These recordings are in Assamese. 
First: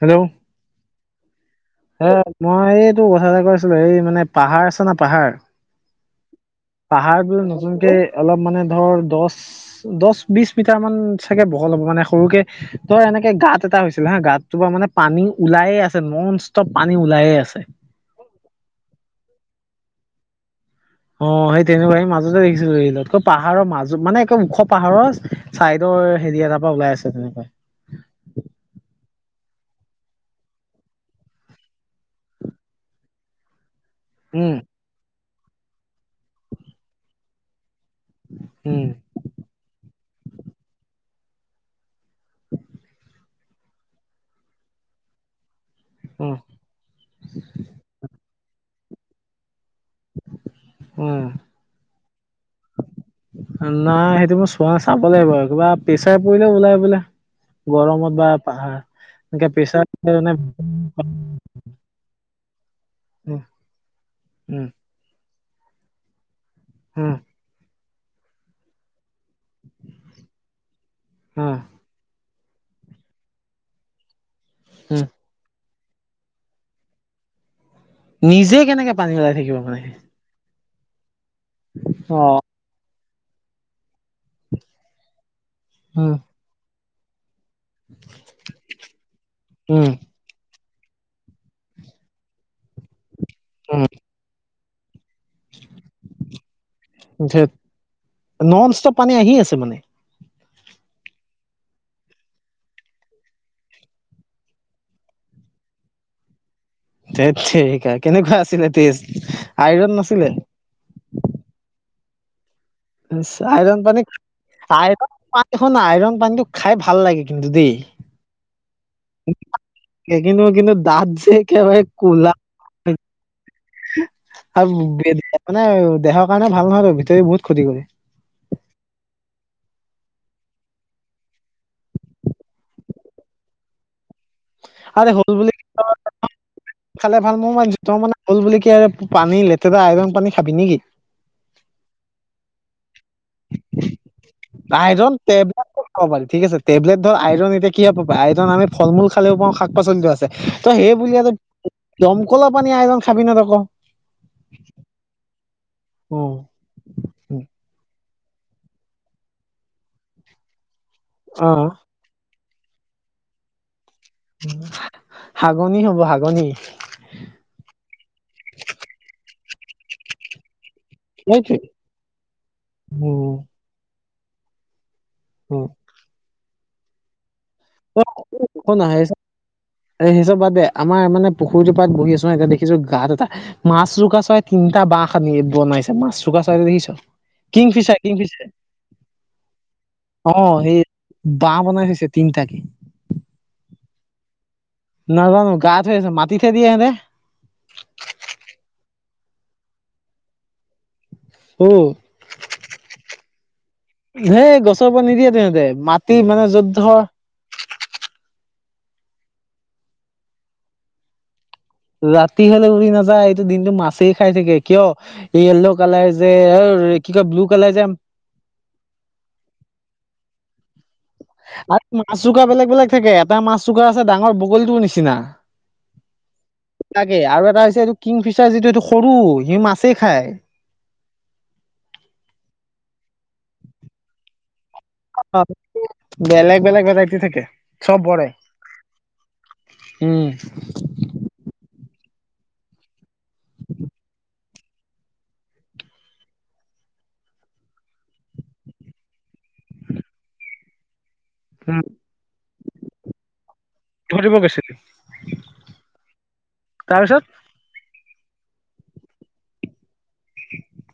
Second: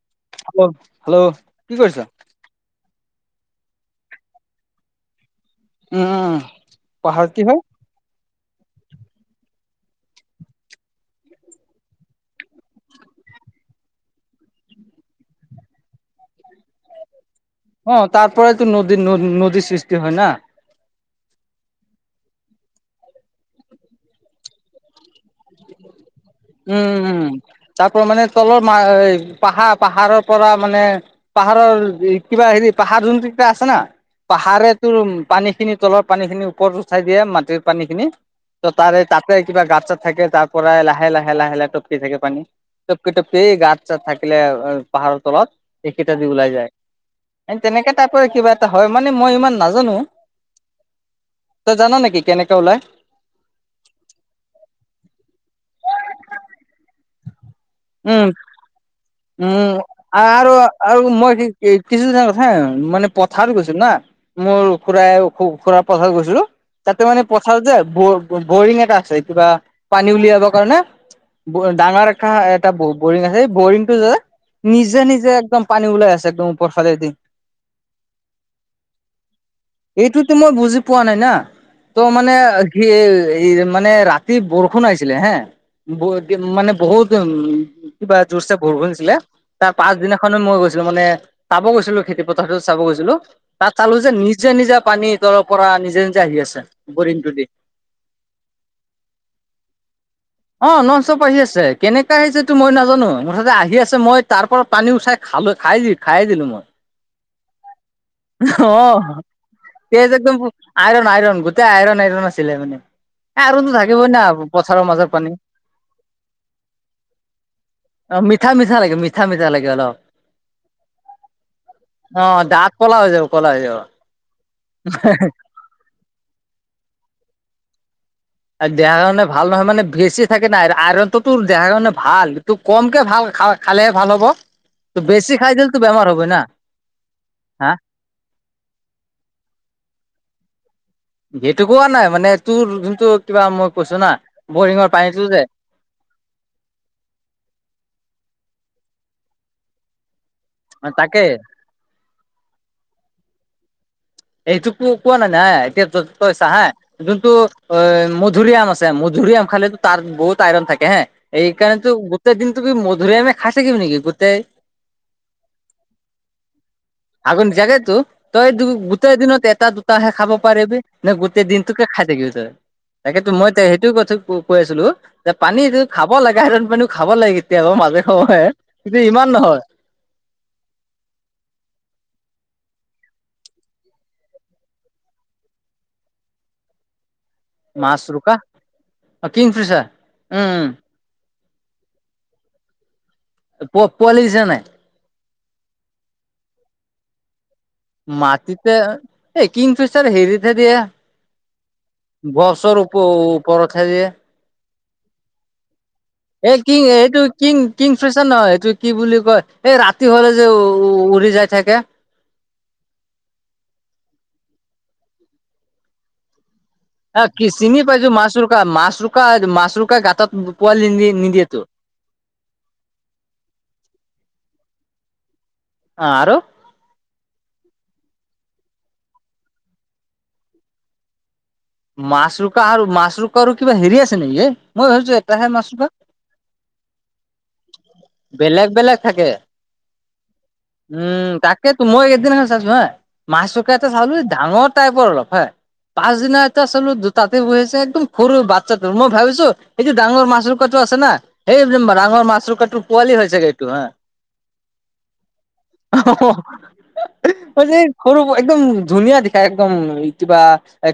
হেল্ল', হেল্ল', হেল্ল', কি কৰিছ এ মই এইটো কথা এটা কৈ কৈছিলো এই মানে পাহাৰ আছে ন' পাহাৰ? উম, উম, পাহাৰ পাহাৰত কি বোলে হয় নতুনকে অলপ মানে ধৰ দছ দছ, বিছ মিটাৰ মান চাগে বহল হ'ব মানে সৰুকে তই এনেকে গাঁত এটা হৈছিল হা গাঁতটো পা মানে পানী ওলায়ে আছে নন ষ্টপ পানী ওলায়ে আছে। অ, তাৰপৰাইতো নদী-নদ-নদী সৃষ্টি হয় না। অ, সেই তেনেকুৱা সেই মাজতে দেখিছিলো এইবিলাক ত ' পাহাৰৰ মাজত মানে একে ওখ পাহাৰৰ চাইদৰ হেৰি আ তাৰপা উম, ওলাই আছে উম, তেনেকোৱা। তাৰ পৰা মানে তলৰ [unintelligible] পাহাৰ -পাহাৰৰ পৰা মানে পাহাৰৰ কিবা হেৰি পাহাৰ যোন [unintelligible] আছে না উম পাহাৰে তোৰ পানী খিনি তলৰ পানী খিনি ওপৰত উঠাই দিয়ে মাটিৰ পানী খিনি। ত' উম তাৰে তাতে কিবা গাত চাত থাকে তাৰ পৰাই লাহে - লাহে হে লাহে -লাহে টপকি থাকে পানী টপকি- টপকি এই গাত চাত থাকিলে পাহাৰৰ তলত এইকেইটা দি উম ওলাই যায় এ তেনেকে টাইপৰে কিবা এটা হয় মানে মই ইমান নাজানো উম তই জানা নেকি কেনেকে ওলায়? হনাই সেইটো মোৰ চোৱা চাব লাগিব কিবা প্ৰেছাৰ পৰিলে ওলাই বোলে। গৰমত উম বা পাহাৰ এনেকে প্ৰেছাৰ [unintelligible] এই কিছুদিন আগত হা মানে উম, পথাৰত গৈছো না মোৰ উম, খুৰাই- খু-খুৰা পথাৰত গৈছিলো তাতে উম, মানে পথাৰত যে বৰিং এটা আছে। কিবা পানী উলিয়াব কাৰণে উম, ডাঙাৰ এখা এটা ব -বৰিং আছে সেই বৰিংটো যে নিজে উম, নিজে একদম পানী ওলাই আছে একদম ওপৰ ফালে দি। নিজে কেনেকে পানী ওলাই থাকিব পাৰে। এইটোৱেতো মই বুজি পোৱা নাই না ত' মানে অ', ঘেই এই মানে ৰা অতি বৰষুণ আহিছিলে হে, উম, বহুত মানে বহুত উম কিবা জোৰছে বৰষূণ দিছিলে, তাৰ উম, পাচদিনা মই গৈছিলো মানে চাব গৈছিলো খেতি পথাৰতো চাব গৈছিলো, তাত উম, চালো যে নিজ নিজে-নিজে পানী তলৰ পৰা নিজে-নিজে আহি আছে বৰিং টো ধেৎ দি। নন ষ্টপ পানী আহি আছে মানে। অ, নন ষ্টপ আহি আছে, কেনেকে আহিছে টো মই নাজানো, মুঠতে আহি আছে মই তাৰ পৰা পানী উঠাই খালো খাই দি খাই দিলো মই। ধেত তেৰিকা কেনেকুৱা আছিলে টেষ্ট, আইৰন নাছিলে? আইৰন-আইৰণ গোটেই আইৰন-আইৰণ আছিলে মানে। আইৰণতো থাকিবই না পথাৰৰ মাজত। পানীখন আইৰণ পানীটো খাই ভাল লাগে কিন্তু দেই। অ, মিঠা-মিঠা লাগে মিঠা-মিঠা লাগে অলপ। এ কিন্তু-কিন্তু দাঁত যে একেবাৰে অ কোলা। দাঁত ক'লা হৈ যাব ক'লা হৈ যাব আৰু মানে দেহৰ কাৰণে ভাল নহয় বাৰু ভিতৰি বহুত ক্ষতি কৰে। আৰু দেহাৰ কাৰণে ভাল নহয় মানে বেছি থাকে না, আইৰণটো তোৰ দেহাৰ কাৰণে ভালএইটোক কমকে ভাল খালেহে ভাল হ'ব, আৰে ত হ'ল বেছি বুলি খাই দিলতো বেমাৰ হবই না। খালে ভাল মোৰ হা মান জোতৰ মানে হ'ল বুলি কে আৰু পানী লেতেৰা আইৰন পানী খাবি নেকি? সেইটো কোৱা নাই, মানে তোৰ যোনটো কিবা মই কৈছো না বৰিঙৰ আইৰন পানীটো যে টেবলেট খাব পাৰি ঠিক আছে টেবলেট ধৰ আইৰণ এতিয়া কি পাবা আইৰণ আমি ফল-মূল খালেও পাও শাক-পাচলিতো কৰে আছে। তই সেই তাকে বুলিয়ে যে দমকলৰ পানী আইৰন খাবি নে তই ক? এইটোকটো কোৱা নাই না এতিয়া অ তইছা হে যোনতটো অ, মধুৰিআম আছে মধুৰিআম খালে তাৰ বহুত আইৰন থাকে হে। অ এইকাৰণেতো গোটেই দিন তুমি মধুৰিয়ামে আমি খাই থাকিবি নেকি? গোটেই হাগনি হ'ব হাগনি। হাগনি জানেতো তই দু গোটেই দিনত এটা, দুটাহে খাব পাৰিবি। ন গোটেই সেইটোৱে দিনটোকে খাই থাকিবি তই? তাকেতো উম মই সেইটো কথা কৈ আছিলো। যে উম পানীটো খাব লগা হেতেন কিন্তু খাব লাগে কেতিয়াবা মাজে সময়ে, কিন্তু ইমান নহয়। আৰে সেই চব বাদ দে আমাৰ মানে পুখুৰীটো পাৰত বহি আছো, আ দেখিছো গাত এটা মাছৰোকা চৰাই তিনিটা বাহ সানি বনাইছে, মাছৰোকা চৰাই দেখিছ? কিং মাছ ফিচাৰ-কিং ৰোকা ফিচাৰে কিংফিচাৰ অ, উম সেই বাহ বনাই থৈছে তিনিটাকে। প-পোৱালি দিছে নাই? নাজানো গাত থৈ আছে মাটিহে দিয়ে হেতে। মাটিতে এই কিংফিচাৰে হেৰিত হে দিয়ে। ওহ গছৰ উ-উপৰতহে দিয়ে। সেই গছৰ ওপৰত নিদিয়েতো এহেতে মা এ কিং এইটো কিং-কিং ফিচাৰ নহয়, এটো কি বুলি কয়? এই ৰাতি হ'লে যে, উৰি যাই থাকে। ৰাতি হ'লে উৰি নাযায়, এইটো দিনটো মাছেই খাই থাকে। কিয় য়লৌ কালাৰ যে অ, ৰে এ কি চিনি পাইছো মাছৰোকা-মাছৰোকা-মাছৰোকা গাঁতত পোৱালি নি-নিদিয়েতো। মাছৰোকা বেলেগ-বেলেগ থাকে। এটা মাছৰোকা আছে ডাঙৰ বগলীটোৰ নিচিনা। অ, আৰু লাগে আৰু এটা হৈছে এইটো কিংফিচাৰ যিটো, এইটো সৰু সি মাছেই খায়। মাছৰোকা আৰু-মাছৰোকা আৰু কিবা হেৰি আছে নেকি এ? মই ভাবিছো অ এটাহে মাছৰোকা? বেলেগ বেলেগ ভেৰাইটি থাকে চব বৰে বেলেগ-বেলেগ থাকে। উম, উম, তাকেতো মই সেইদিনাখন চাইছো হা, মাছৰোকা এটা চালো ডাঙৰ টাইপৰ অলপ হা, পাছদিনা দুটা চালো তাতে বহি আছে, একদম সৰু বাচ্ছাটো মই ভাবিছো এইটো ডাঙৰ মাছৰোকাতো আছে না। এই যে উম, ডাঙৰ মাছৰোকটো পোৱালি হয় চাগে এইটো হা ধৰিব গৈছিলি? তাৰপিছত [unintelligible] [unintelligible] যে সৰু একদম ধুনীয়া দিখা একদম কিবা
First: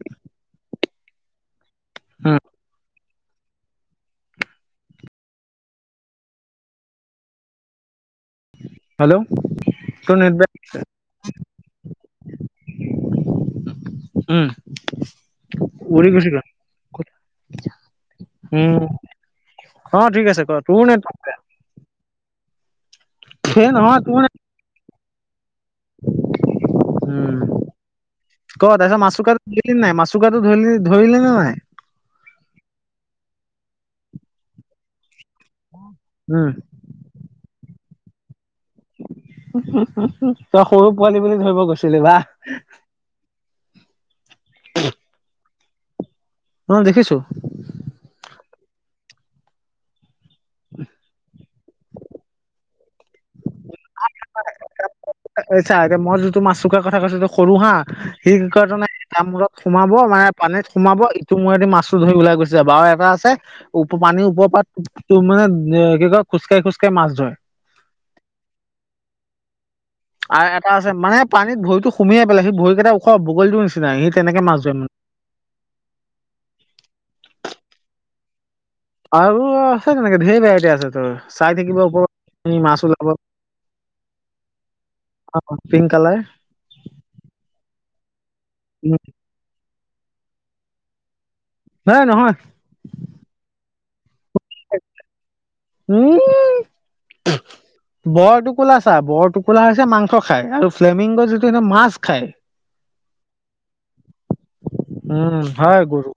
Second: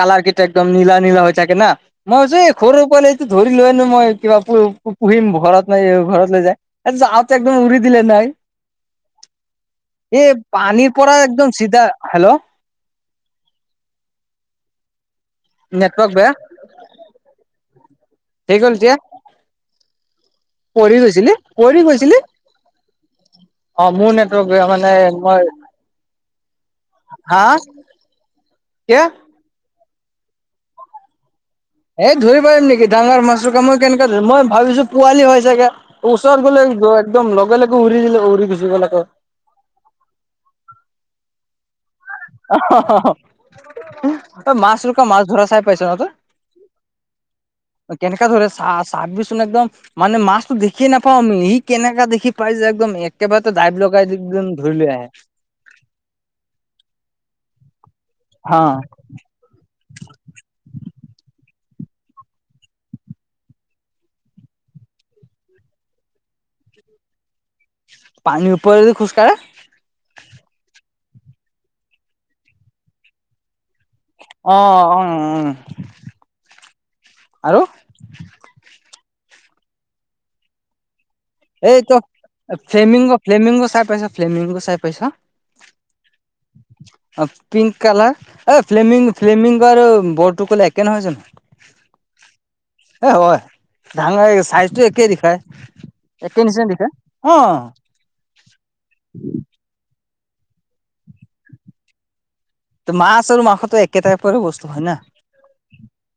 কালাৰ কেই যে একদম নীলা-নীলা হৈ থাকে না মই ভাবিছো উম এই সৰু পোৱালি ধৰি লৈ আনো মই কিবা [unintelligible] পুহিম ঘৰত নাই ঘৰত লৈ যায়। এ যাওতে একদম উৰি দিলে নাই। হেল্ল' তোৰ এ নেট বেয়া পানীৰ পৰা একদম চিধা হেল্ল', [unintelligible] উম, নেটৱৰ্ক পৰি বেয়া গৈছিলা ক'ত হৈ গ'ল এতিয়া উম, অ, ঠিক আছে কৰ। পৰি গৈছিলে-পৰি সেই গৈছিলে-অ, নহয় মোৰ তোৰ নে নেটৱৰ্ক। কিয় মানে মই উম হা ক তাৰপিছত কিয়া? মাচুকাটো ধৰিলি নাই মাছুৰোকাতো ধৰিলি -ধৰিলি নে নাই? এই ধৰি পাৰিম নেকি ডাঙৰ মাছৰোকা মই কেনেকে ধৰিম? মই ভাবিছোঁ পোৱালি হয়। জেগা ওচৰত উম গ'লে [unintelligible] একদম লগে-লগে উৰি দিলে উৰি গুচি গ'ল আকৌ। [unintelligible] তই সৰু পোৱালি বুলি ধৰিব গৈছিলি বাহ। [unintelligible] অই মাছৰোকা, মাছ ধৰা চাই পাইছ ন' তই? অ, দেখিছোঁ। অ, কেনেকা ধৰে চাহ-চাবিচোন একদম মানে মাছটো দেখিয়ে নাপাওঁ অমলি কেনেকা দেখি পাই যে একদম একেবাৰতে দাইব লগাই যে একজন ধৰি লৈ আহে। এই ছাঁ এতিয়া মই যিটো মাছৰোকা কথা কৈছোঁ এইটো সৰু হা সি কি হা কয় তাৰমানে কাম মূৰত সোমাব মানে পানীত সোমাব ইটো মূৰেদি মাছটো ধৰি ওলাই গুচি যাব আৰু এটা আছে ওপ পানীৰ ওপৰৰ পাত তোৰ মানে কি কয় খোজকাঢ়ি-খোজকাঢ়ি মাছ ধৰে। পানীৰ ওপৰেদি খোজ কাঢ়ে? আৰ এটা আছে মানে পানীত ভৰিতো সুমিয়ে পেলাই সি ভৰিকেইটা ওখ বগলীটোৰ নিচিনা সি তেনেকে মাছ ধৱে মানে। উম, আৰু আৰু আছে তেনেকে ঢেৰ ভেৰাইটি আছে তোৰ চাই এই থাকিব ত ওপৰ ফ্লেমিংগ- ফ্লেমিংগ চাই পাইছা ফ্লেমিংগ চাই পাইছা? পিংক কালাৰ অ, পিংক কালাৰ এ ফ্লেমিং-ফ্লেমিংগ আৰু বৰটোকোলা একে নহয় জানো? হে নহয়। এ হয় ধাঙাই এই চাইজটো একেই দিখাই। এক নিচিনা দেখে অ। বৰটোকোলা চা বৰটোকোলা হৈছে মাংস খায় আৰু ফ্লেমিংগ যিটো সিটো মাছ খায়। তে মাছ আৰু মাংসটো একে টাইপৰে বস্তু হয় না? উম হয় গৰু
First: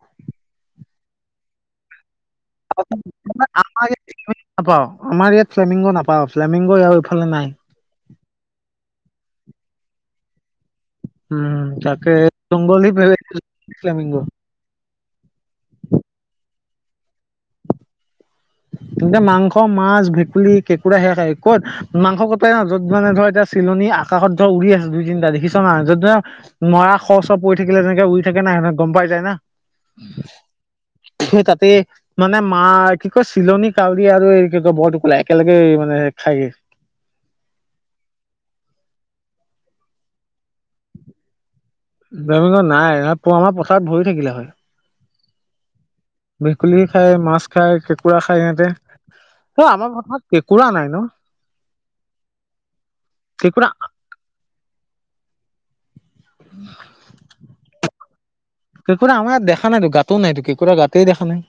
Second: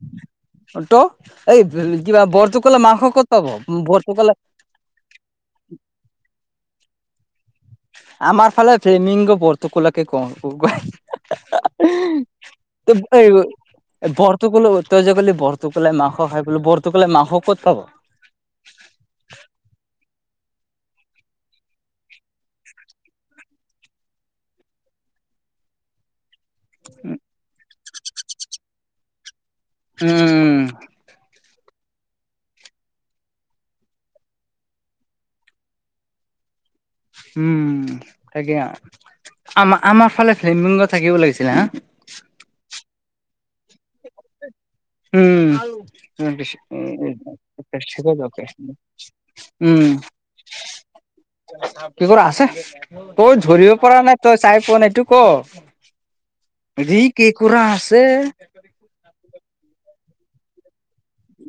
অ, ত'এই কিবা বৰটোকোলা মাংস ক'ত পাব? বৰটোকোলা নাপাওঁ আমাৰ ইয়াত ফ্লেমিংগ নাপাওঁ ফ্লেমিংগ ইয়াৰ এইফালে নাই। আমাৰ ফালে ফ্লেমিংগ বৰটোকোলাকে কও- কও [unintelligible] উম, তাকে জংঘলি এই [unintelligible] ফ্লেমিংগ। [unintelligible] তই যে কলি বৰটোকোলাই মাংস খাই বুলি বৰটোকোলাই মাংস ক'ত পাব? এন্তে মাংস, মাছ, ভেকুলী, কেঁকুৰা সেয়া খাই ক'ত মাংস কটই না য'ত মানে ধৰ এতিয়া চিলনী আকাশত ধৰা উৰি আছে দুই, তিনিটা দেখিছ নাই য'ত ধৰা মৰা শ চ পৰি থাকিলে তেনেকে উৰি থাকে না [unintelligible] গম পাই যায় না উম সেই তাতে মানে মা কি কচ চিলনী, কাউৰী আৰু এই কি কয় বৰটোকোলাই একেলগে মানে খাইগে। উম, তাকে আৰ আমা -আমাৰ ফালে ফ্লেমিংগ থাকিব লাগিছিলে হা। যোৱা বছৰ নাই [unintelligible] আমাৰ পথাৰত ভৰি থাকিলে হয়। উম ভেকুলী খায়, মাছ খায়, কেঁকুৰা খায় এহঁতে এ আমাৰ পথাত কেঁকোৰা নাই ন? কেঁকোৰা আছে তই কেঁকুৰা ধৰিব পাৰা নাই। তই চাই পোৱা ন এইটো ক, যি কেঁকোৰা আছে। কেঁকোৰা আমাৰ ইয়াত দেখা নাইতো গাতও নাইতো কেঁকোৰা গাতেই দেখা নাই।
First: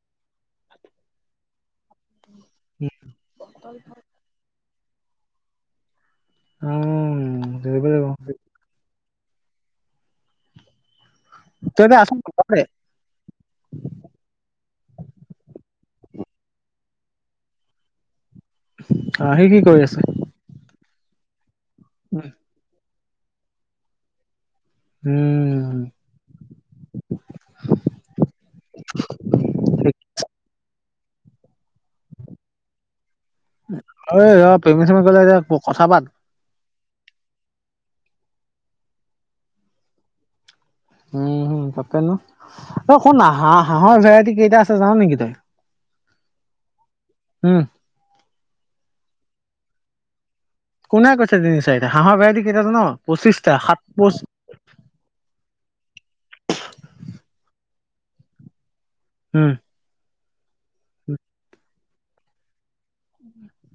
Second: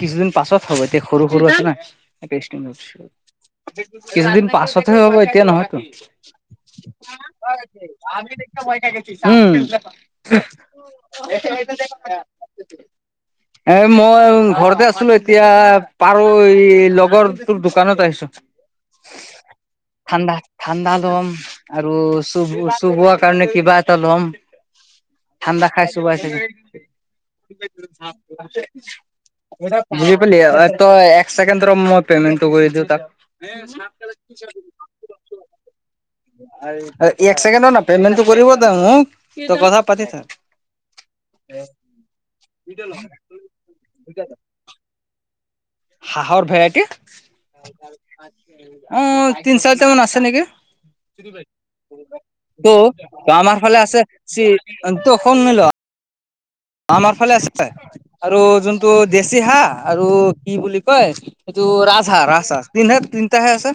কিছুদিন পাছত হব এয়া সৰু-সৰু আছে ন। কিছুদিন পাছতহে হ'ব এতিয়া নহয় তো। উম ধৰিব লাগিব উম, ওহ। তই এতিয়া আছ ঘৰতে [unintelligible] এ মই ঘৰতে আছিলো এতিয়া পাৰ হৈ লগৰ তোৰ দোকানত আহিছো। অ, সি কি কৰি আছে? ঠাডা-ঠাণ্ডা ল'ম আৰু চু-চুবোৱাৰ কাৰণে কিবা এটা ল'ম। ঠাণ্ডা উম খাই চোবাই ছাগে। বুজি পালি তই একচেকেণ্ড ৰ মই পেমেণ্টটো কৰি দিও তাক। গ'লে যে প [unintelligible] কথা পাত। এক চেকেণ্ড না পেমেণ্টটো কৰিব ত মোক ত কথা পাতি থাক উম, হম তাপেন অ, শুন হাঁ-হাঁহৰ ভেৰাইটি কেইটা আছে জান নেকি তই? হাঁহৰ ভেৰাইটীচ উম অ, তিনি চাৰিটামান আছে নেকি? কোনে কৈছে তিনি চাৰিটা হাঁহৰ ভেৰাইটি কেইটা ত জান পঁচিছটা আমাৰ সাত ফালে আছে পচ স ত শুনি ল। আমাৰ ফালে আছে আৰু যোনটো দেশী উম হাঁহ আৰু কি বুলি কয় এইটো ৰাজহাঁহ ৰাজহাঁহ তিনটাহে আছে।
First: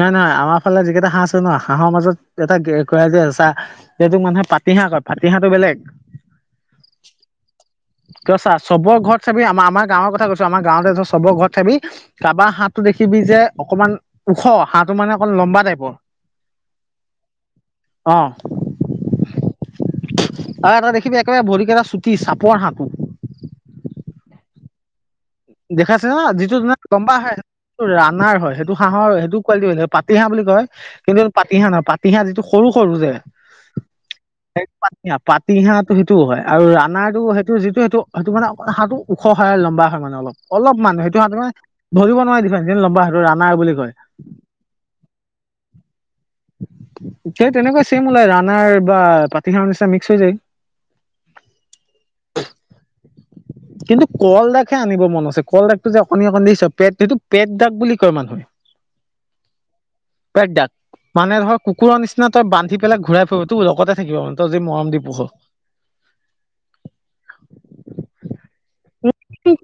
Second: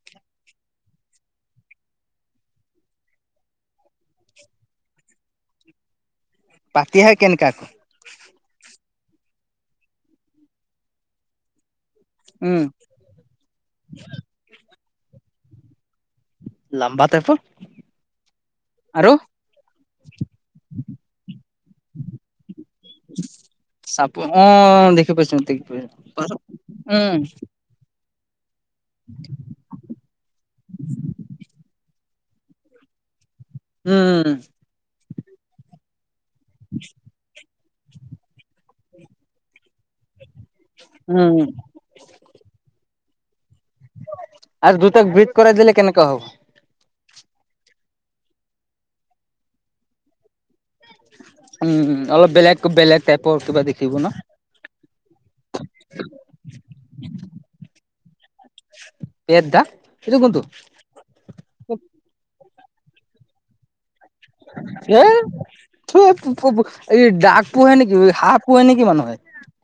নাই-নাই আমাৰ ফালে যিকেইটা হাঁহ আছে ন হাঁহৰ মাজত এটা ক যে চাহ এইটোক মানুহে পাতিহাঁহ কয় পাতিহাঁহটো বেলেগ পাতিহাঁহ কেনেকা? ত চাৰ চবৰ ঘৰত চাবি আমাৰ-আমাৰ গাঁৱৰ কথা কৈছো আমাৰ গাঁৱতে চবৰ ঘৰত চাবি কাৰোবাৰ উম হাঁহ দেখিবি যে অকণমান ওখ হাঁহটো মানে অক লম্বা টাইপৰ। লম্বা টাইপত অ আৰু আৰু এটা দেখিবি একেবাৰে ভৰিকেইটা চুটি চাপৰ হাহঁ। চাপ অহ, দেখি পাইছো দেখি পাইছো দেখাইছে ন যিটো লম্বা উম হয়টো ৰানাৰ হয় সেইটো হাঁহৰ সেইটো পোৱালি হৈ যে পাতি হাঁহ বুলি কয় কিন্তু পাতি হাঁহ নহয় পাতি হাঁহ যিটো সৰু-সৰু যে উম, পাতি হাঁহ-পাতি হাঁহ সেইটো-সেইটোও হয় আৰু ৰানাৰ টো সেইটো যিটো সেইটো সেইটো মানে হহটো ওখ খ হয়ে লম্বা হয় মানে অল-অলপ মানুহ সেইটো হহটো উম মানে ধৰিব নোৱাৰে দিফ লম্বা হয় আৰু ৰাণাৰ বুলি কয়। আৰু দুটাক ব্ৰিড কৰাই দিলে কেনেকা হ'ব সেই তেনেকুৱা ছেম ওলাই ৰানাৰ বা পাতি হাঁহ নিচিনা মিক্স হৈ যায়। উম, অলপ বেলেগ-বেলেগ টাইপৰ কিবা দেখিব ন। কে আনিব মন আছে কল দাগটো যে অকণি অকণ দি পেট সেইটো পেট দাগ বুলি কয় মানুহে। পেট দা এইটো কোনতো? পেকদাক মানে ধৰ কুকুৰৰ নিচিনা তই বান্ধি পেলাই ঘূৰাই ফুৰতো, লগতে থাকিব মানে তই যি মৰম দি পোহ। থুঁ এই বোৰ দাগ পোহে নেকি হাঁহ পোহে নেকি মানুহে?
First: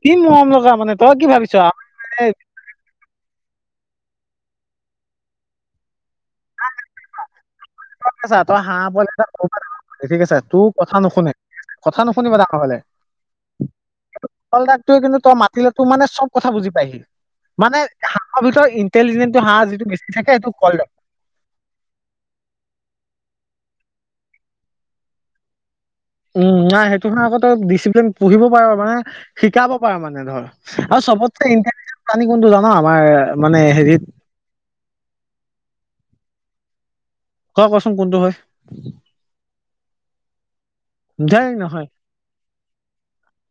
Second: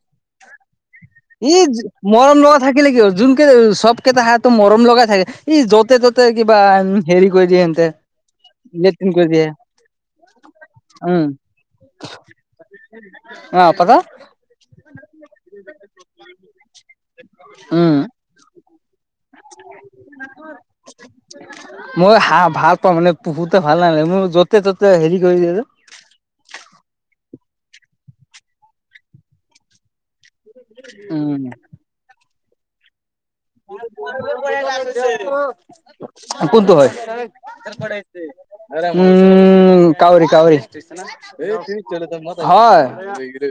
কি মৰম লগা মানে তই কি ভাবিছ ই চা মৰম লগা থাকিলে কিয় যোনকে চব কেইটা হাহঁ মৰম লগাই থাকে ই য'তে ত'তে তাতে কিবা হেৰি কৰি দিয়ে এন্ত লেট্ৰিন কৰি দিয়ে। একে-একে চাই তোৰ কথা উম নুশুনে কথা নুশুনিবা ডাঙৰ হলে। অ পাতা তল দাকটোৱে কিন্তু তই মাতিলে তো মানে চব কথা বুজি পাই সি। মানে উম হাঁহৰ ভিতৰত ইণ্টেলিজেন্টো হাঁহ যিটো বেছি থাকে সেইটো কয়লাৰ। মই হাহঁ ভাল পাওঁ মানে পোহোতে ভাল নালাগে মোৰ য'তে ত'তে হেৰি কৰি যে। উম, নাই সেইটো হাহঁ আকৌ ডিচিপ্লিন পোহিব পাৰ মানে শিকাব পাৰ মানে ধৰ। আৰু চবছে উম ইণ্টেলিজেণ্ট প্ৰাণী কোনটো জান আমাৰ মানে হেৰিত কোনটো হয়। উম, তই কচোন কোনটো হয় কাৱৰি-কাৱৰি। ধেই নহয়। [unintelligible] হয়।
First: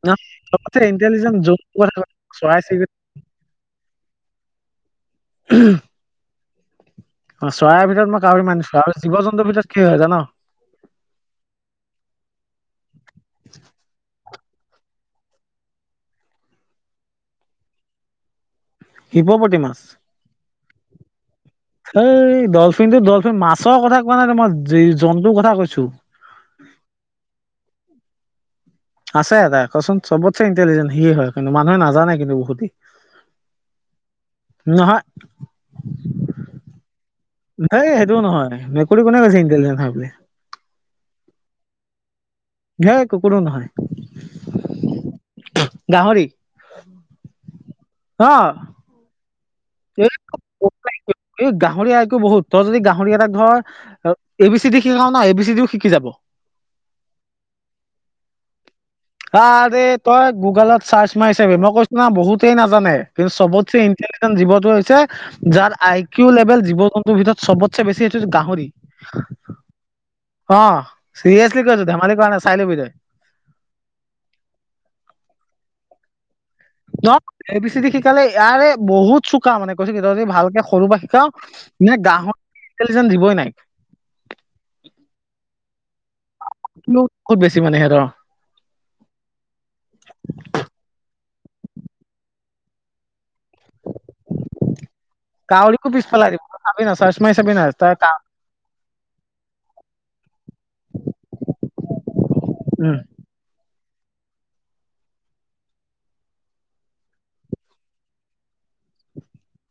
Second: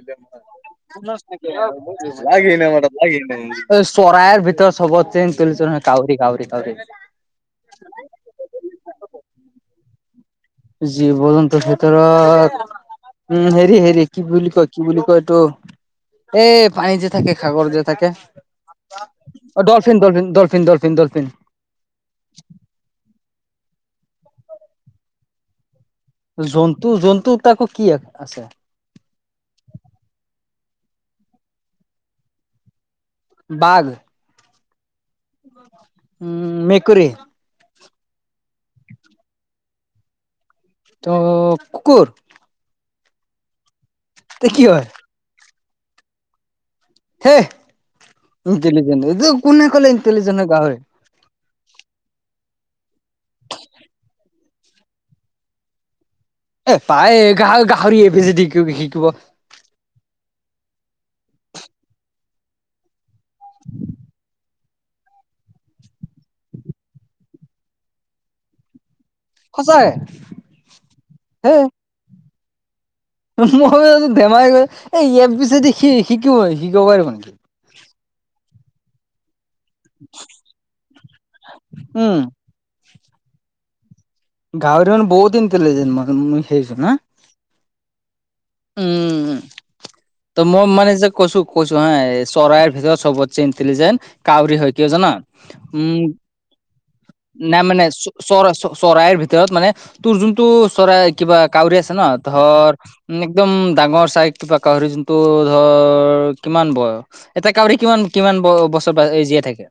অ, চবতছে ইণ্টেলিজেণ্ট জন্তু কথা ক চৰায়ে চৰাই চিৰিকটি ভিতৰত [unintelligible] [unintelligible] কাউৰি-কউৰি-কউৰি। অহ, চৰাই ভিতৰত মই কাউৰি মানিছো আৰু জীৱ জন্তুৰ ভিতৰত কি হয় জান? জীৱ জন্তু ভিতৰত উম, হেৰি-হেৰি কি বুলি কয়-কি বুলি কয় এইটো? এই পানী যে থাকে সাগৰ যে থাকে। হিপপতি অহ, মাছ। ডলফিন-ডলফিন-ডলফিন-ডলফিন-ডলফিন। এই ডলফিনটো-ডলফিন মাছৰ কথা কোৱা নাই মই জী জন্তুৰ কথা কৈছো। জন্তু-জন্তু তাকো কি আছে? আছে এটা কচোন চবতে ইণ্টেলিজেণ্ট সি হয় কিন্তু মানুহে নাজানে কিন্তু বহুতি। বাঘ। নহয়। উম, মেকুৰী। হেই সেইটোও নহয় মেকুৰী কোনো কৈছে ইণ্টেলিজেণ্ট হয় বুলি। তো কুকুৰ। ঘে কুকুৰো নহয়। তে কি হয়? গাহৰি হে, অ ইন্টেলিজেন্ট এইতো কোনে কলে এই ইন্টেলিজেন্ট গাহৰি। এই গাহৰি আইতো বহুত তই যদি গাহৰি এটা ধৰ এ বি চি দিও শিকাও না এ বি চি দিও শিকি যাব। এ পায় এ গাহৰি-গাহৰি এ বি চি দি কিয় নিশিকিব। আৰে তই গুগলত ছাৰ্চ মাৰি চাবি মই কৈছো না বহুতেই নাজানে কিন্তু চব চে ই ইন্টেলিজেন্ট জীৱতো হৈছে যাৰ আই কিউ লেভেল জীৱ জন্তুৰ ভিতৰত চবতে বেছি সটো গাহৰি। সঁচাই অ, হে চিৰিয়াছলি কৈছো ধেমালি কৰা নাই চাই লবি তই। মই বেমাৰি গৈ এই ইয় এ বি সি দি শিকো শিকিব ন পাৰিব নেকি। [unintelligible] এ বি চি দি শিকালে ইয়াৰে বহুত চোকা মানে। তই যদি নিজৰে ভালকে সৰু বা শিকাও নে উম গাহৰি ইন্টেলিজেন্ট [unintelligible] জীৱই নাই। গাহৰি দেখোন বহুত ইন্টেলিজেন্ট মানে সেইতো না। ক'ত বেছি মানে হেতঁৰ। উম, ত মই মানে যে কৈছো-কৈছো হা চৰাইৰ ভিতৰত চবতছে ইন্টেলিজেন্ট কাউৰী হয় কিয় জানা? ‌উম আবে অ, ছাৰ্চ নাই মানে চ-চ চৰ-চৰাইৰ ভিতৰত মানে তোৰ যোনটো চৰাই কিবা কাউৰী আছে ন ধৰ উম একদম ডাঙৰ চাই কিবা কাউৰি যোনটো ধৰ কিমান বয়স এতিয়া কাউৰী কিমান-কিমান ব-বস্তু ত'জীয়াই থাকে,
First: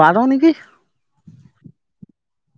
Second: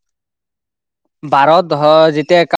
বাৰ নেকি বাৰ ধৰ যেতিয়া কা